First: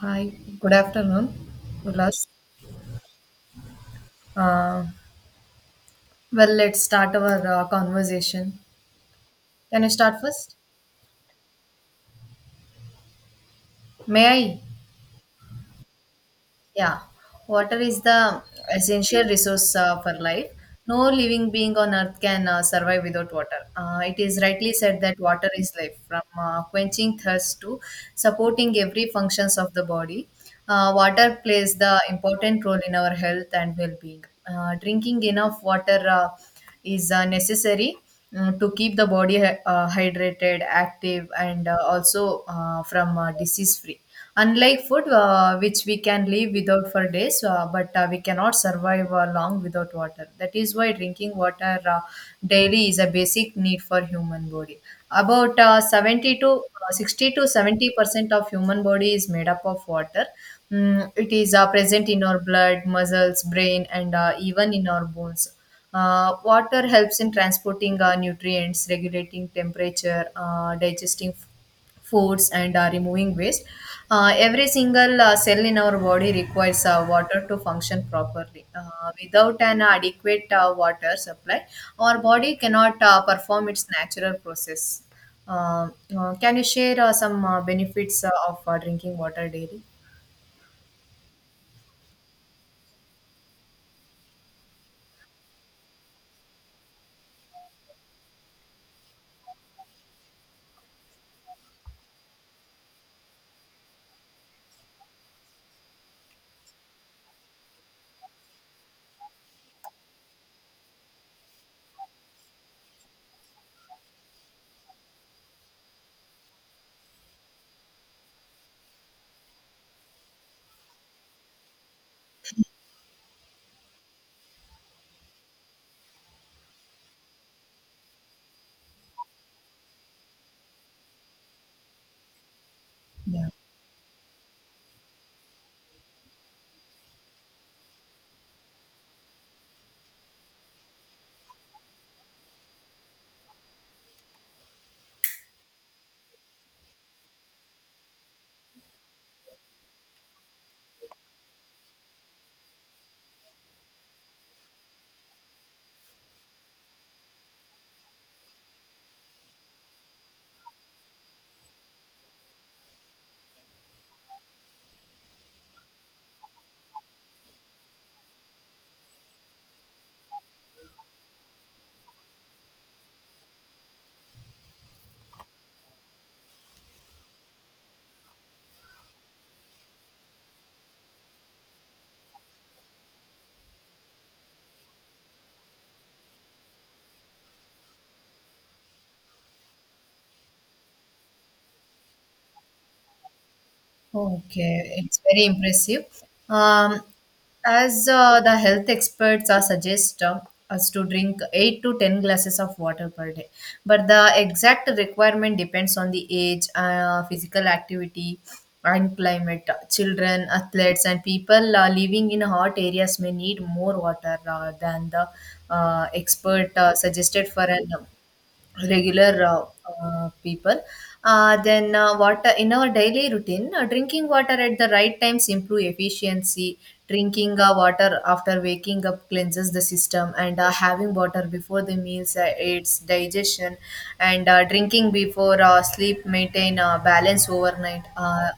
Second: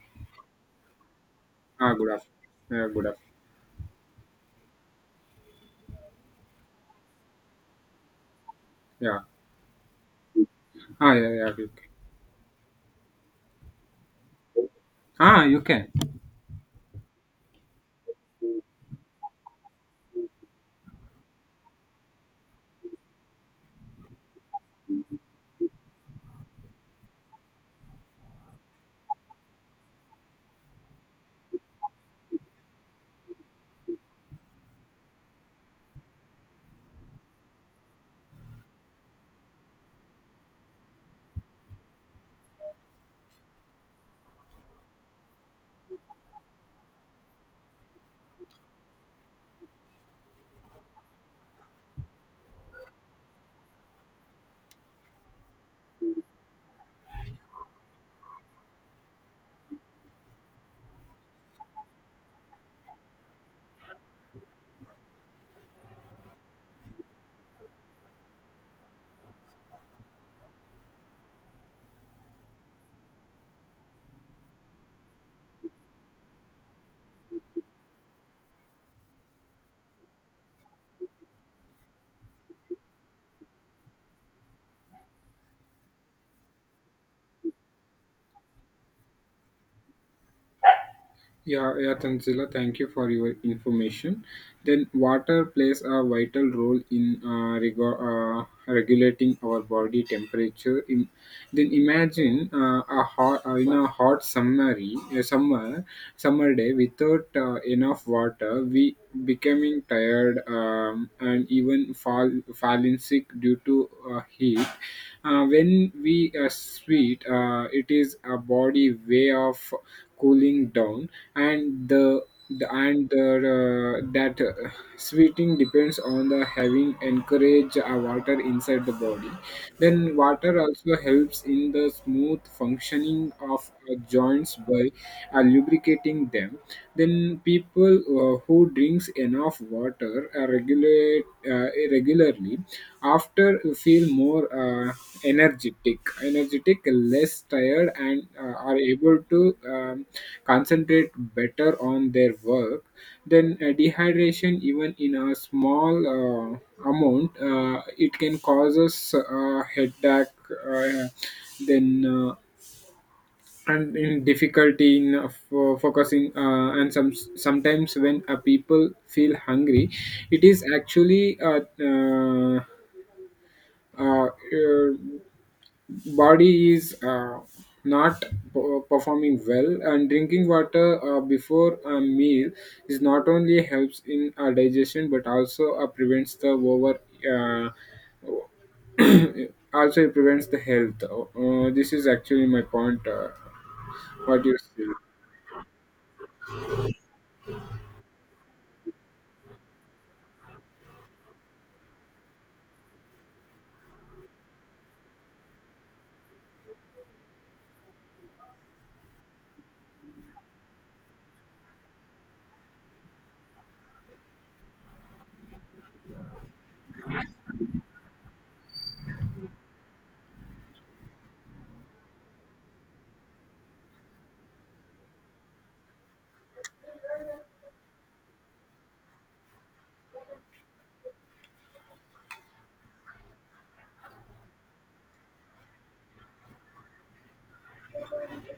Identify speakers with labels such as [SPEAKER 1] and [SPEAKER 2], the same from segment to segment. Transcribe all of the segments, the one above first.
[SPEAKER 1] Hi, good afternoon,
[SPEAKER 2] Ah, good
[SPEAKER 1] Ulas.
[SPEAKER 2] afternoon. Yeah, good afternoon.
[SPEAKER 1] Uh, well, let's start our conversation.
[SPEAKER 2] Yeah.
[SPEAKER 1] Can I start first?
[SPEAKER 2] Ah, yeah, yeah. You can.
[SPEAKER 1] May I?
[SPEAKER 2] Ah, you can.
[SPEAKER 1] Yeah, water is the essential resource for life. No living being on earth can survive without water. It is rightly said that water is life, from quenching thirst to supporting every functions of the body. Water plays the important role in our health and well-being. Drinking enough water is necessary to keep the body hydrated, active, and also from disease-free. Unlike food, which we can live without for days, but we cannot survive long without water. That is why drinking water daily is a basic need for human body. About 70 to 60 to 70% of human body is made up of water. It is present in our blood, muscles, brain, and even in our bones. Water helps in transporting nutrients, regulating temperature, digesting foods and removing waste. Every single cell in our body requires water to function properly. Without an adequate water supply, our body cannot perform its natural process. Uh, can you share some benefits of drinking water daily?
[SPEAKER 2] Yeah, yeah, Tanzila, thank you for your information. Then, water plays a vital role in regulating our body temperature. Then imagine in a hot summer day without enough water, we becoming tired and even falling sick due to heat. When we sweat, it is a body way of cooling down, and the, and that sweating depends on the having encourage water inside the body. Then water also helps in the smooth functioning
[SPEAKER 1] Yeah.
[SPEAKER 2] of joints by lubricating them. Then people who drinks enough water regulate regularly me after you feel more energetic energetic, less tired, and are able to concentrate better on their work. Then dehydration, even in a small amount, it can cause us headache, uh, then and in difficulty in focusing, and sometimes when people feel hungry, it is actually uh, uh, body is not performing well. And drinking water before a meal is not only helps in digestion but also prevents the over also it prevents the health this is actually my point. What do you
[SPEAKER 1] Okay,
[SPEAKER 2] say?
[SPEAKER 1] it's very impressive. Um, as the health experts are suggest us to drink 8 to 10 glasses of water per day, but the exact requirement depends on the age, physical activity, and climate. Children, athletes, and people living in hot areas may need more water than the expert suggested for an regular people. Then water in our daily routine, drinking water at the right times improve efficiency. Drinking water after waking up cleanses the system, and having water before the meals aids digestion, and drinking before sleep maintain balance overnight. uh,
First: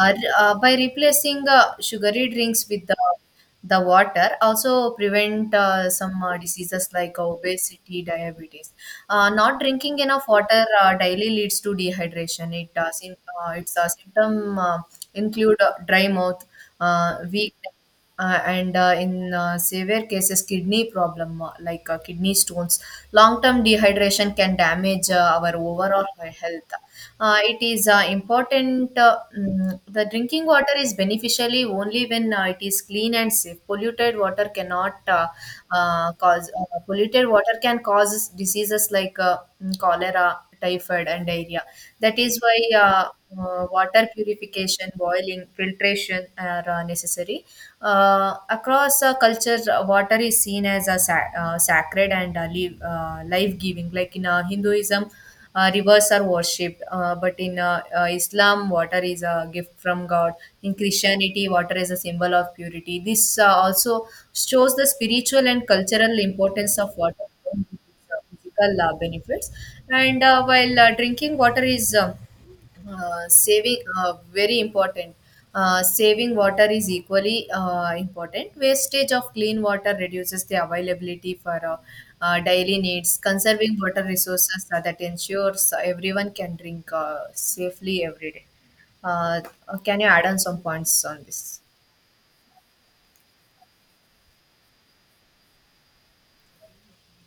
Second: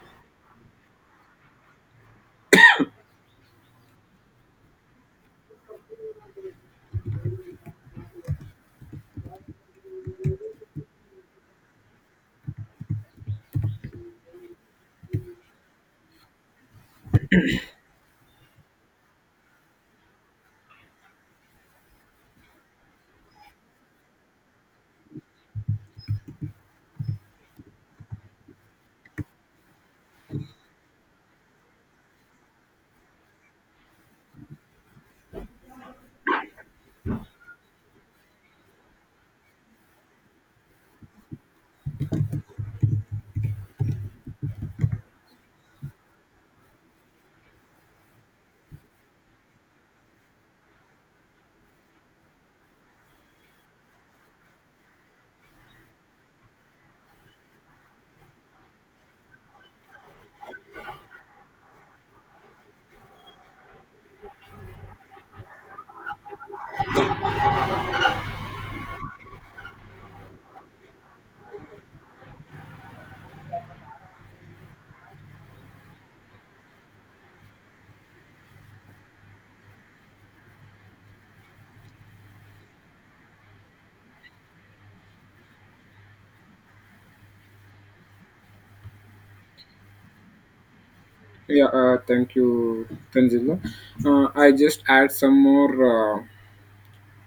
[SPEAKER 1] uh, uh, By replacing sugary drinks with the water also prevent some diseases like obesity, diabetes. Not drinking enough water daily leads to dehydration. Its symptom include dry mouth, weakness, and in severe cases kidney problem like kidney stones. Long term dehydration can damage our overall health. It is important. The drinking water is beneficially only when it is clean and safe. Polluted water cannot cause Polluted water can cause diseases like cholera, typhoid and diarrhea. That is why uh, water purification, boiling, filtration are necessary. Across cultures, water is seen as a sacred and life-giving. Like in Hinduism, rivers are worshipped, but in Islam, water is a gift from God. In Christianity, water is a symbol of purity. This also shows the spiritual and cultural importance of water, physical benefits. And while drinking water is saving very important, saving water is equally important. Wastage of clean water reduces the availability for daily needs. Conserving water resources that ensures everyone can drink safely every day. uh, can you add on some points on this?
[SPEAKER 2] Yeah, thank you, Tanzila. I just add some more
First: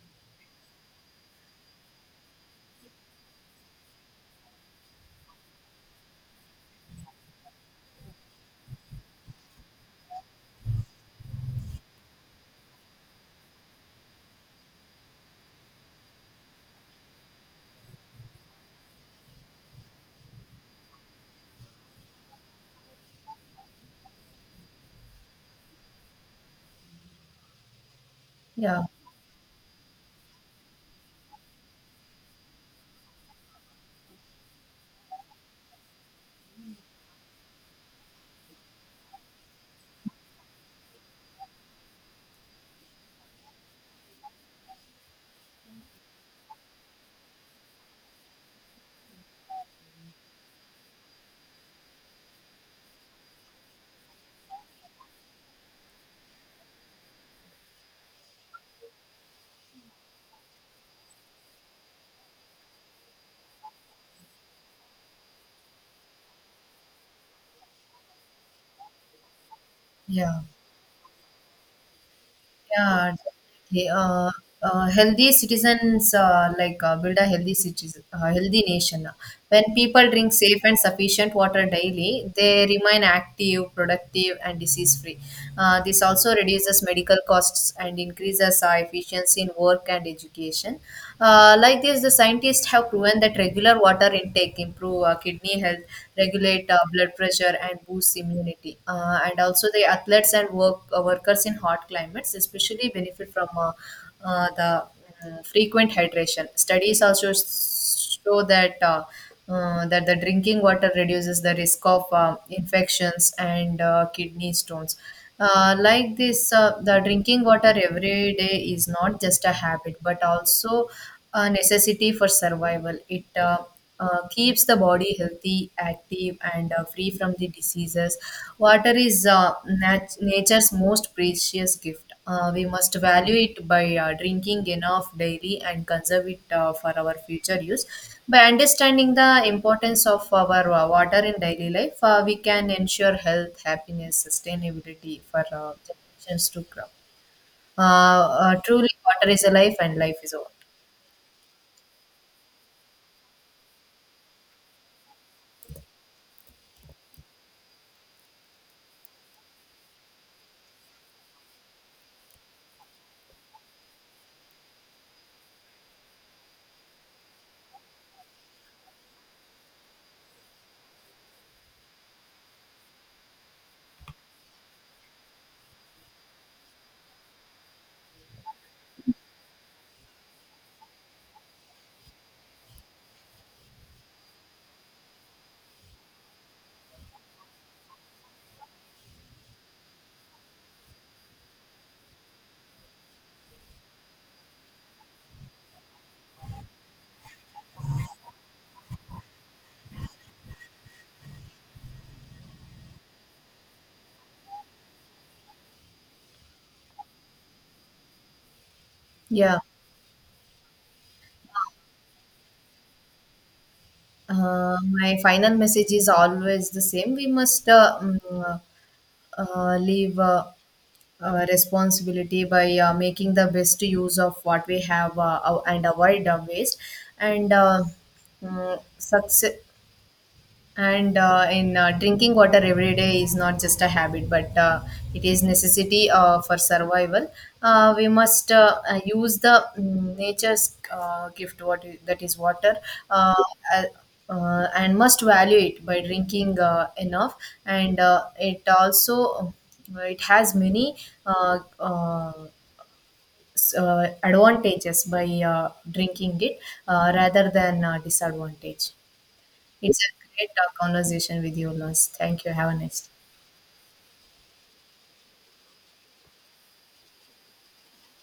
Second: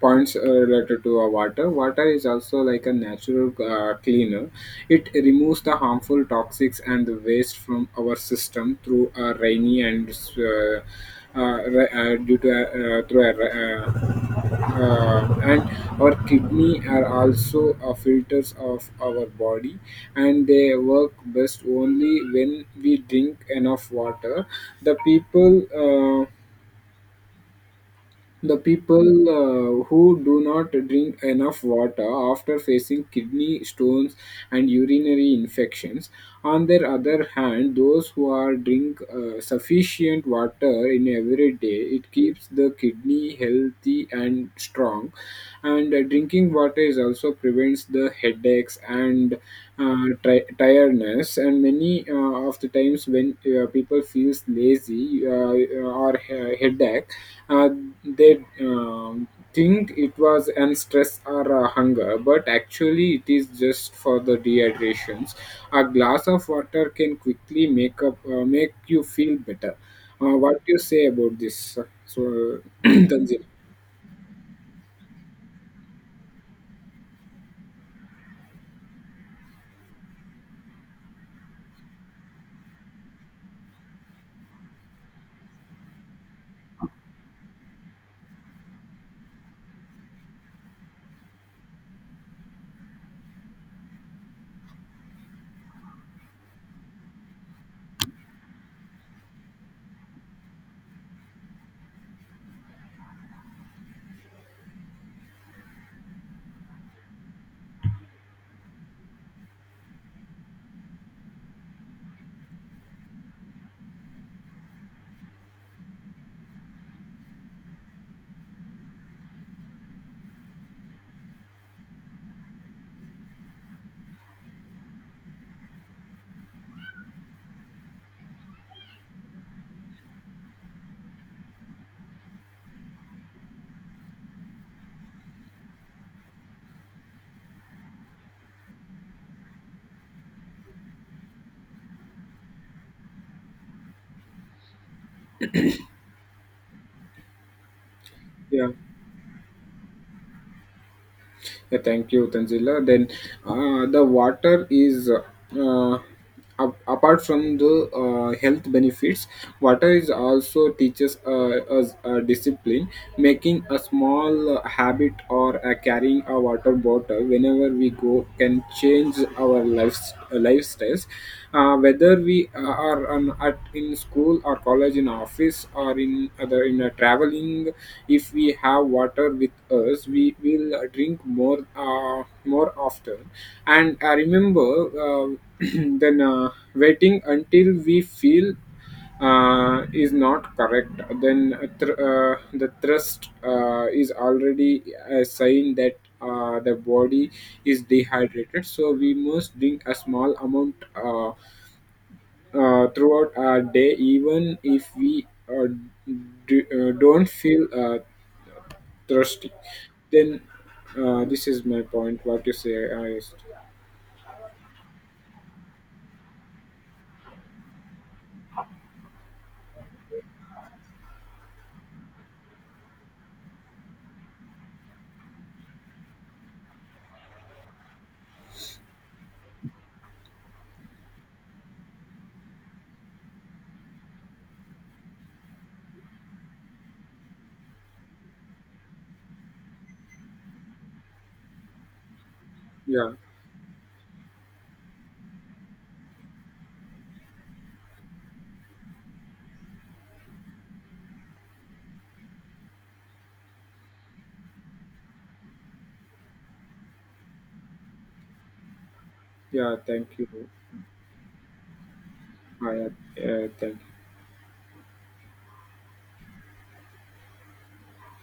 [SPEAKER 2] points related to water is also like a natural cleaner. It removes the harmful toxics and the waste from our system through a rainy and uh, ra- due to a- through a, ra- and our kidney are also filters of our body, and they work best only when we drink enough water. the people uh, the
[SPEAKER 1] yeah
[SPEAKER 2] people who do not drink enough water after facing kidney stones and urinary infections. On their other hand, those who are drink sufficient water in every day, it keeps the kidney healthy and strong. And drinking water is also prevents the headaches and tiredness. And many of the times when people feels lazy, headache, uh, they think it was an stress or a hunger, but actually it is just for the dehydrations. A glass of water can quickly make you feel better.
[SPEAKER 1] yeah
[SPEAKER 2] What do you say about this? So
[SPEAKER 1] Yeah,
[SPEAKER 2] Tanzila.
[SPEAKER 1] definitely. Healthy citizens, like build a healthy citizen, healthy nation. When people drink safe and sufficient water daily, they remain active, productive, and disease-free. This also reduces medical costs and increases efficiency in work and education. Like this, the scientists have proven that regular water intake improve kidney health, regulate blood pressure, and boost immunity. And also, the athletes and workers in hot climates especially benefit from the frequent hydration. Studies also show that the drinking water reduces the risk of infections and kidney stones. Like this, the drinking water every day is not just a habit, but also a necessity for survival. It keeps the body healthy, active, and free from the diseases. Water is nature's most precious gift. We must value it by drinking enough daily and conserve it for our future use. By understanding the importance of our water in daily life, we can ensure health, happiness, sustainability for generations to come.
[SPEAKER 2] Yeah.
[SPEAKER 1] Truly, water is a life, and life is a water.
[SPEAKER 2] Yeah, thank you, Tanzila. Then the water is, apart from the health benefits, water is also teaches us discipline. Making a small habit or carrying a water bottle whenever we go can change our lives lifestyles. Whether we are on, at in school or college, in office, or in other in traveling, if we have water with us, we will drink more more often. And I remember uh, then waiting until we feel is not correct. Then thr the thrust is already a sign that the body is dehydrated, so we must drink a small amount, throughout our day, even if we don't feel thirsty.
[SPEAKER 1] Yeah.
[SPEAKER 2] Then this is my point. What you say? I,
[SPEAKER 1] My final message is always the same. We must live. Responsibility by making the best use of what we have and avoid waste and success, and in drinking water every day is not just a habit, but it is necessity for survival. We must use the nature's gift, that is water.
[SPEAKER 2] yeah,
[SPEAKER 1] uh, uh, and must value it by drinking enough, and it also it has many uh, uh, advantages by drinking it rather than disadvantage.
[SPEAKER 2] yeah.
[SPEAKER 1] It's
[SPEAKER 2] Thank
[SPEAKER 1] a
[SPEAKER 2] you.
[SPEAKER 1] great conversation with you, Lars. Thank you. Have a
[SPEAKER 2] I,
[SPEAKER 1] nice day.
[SPEAKER 2] thank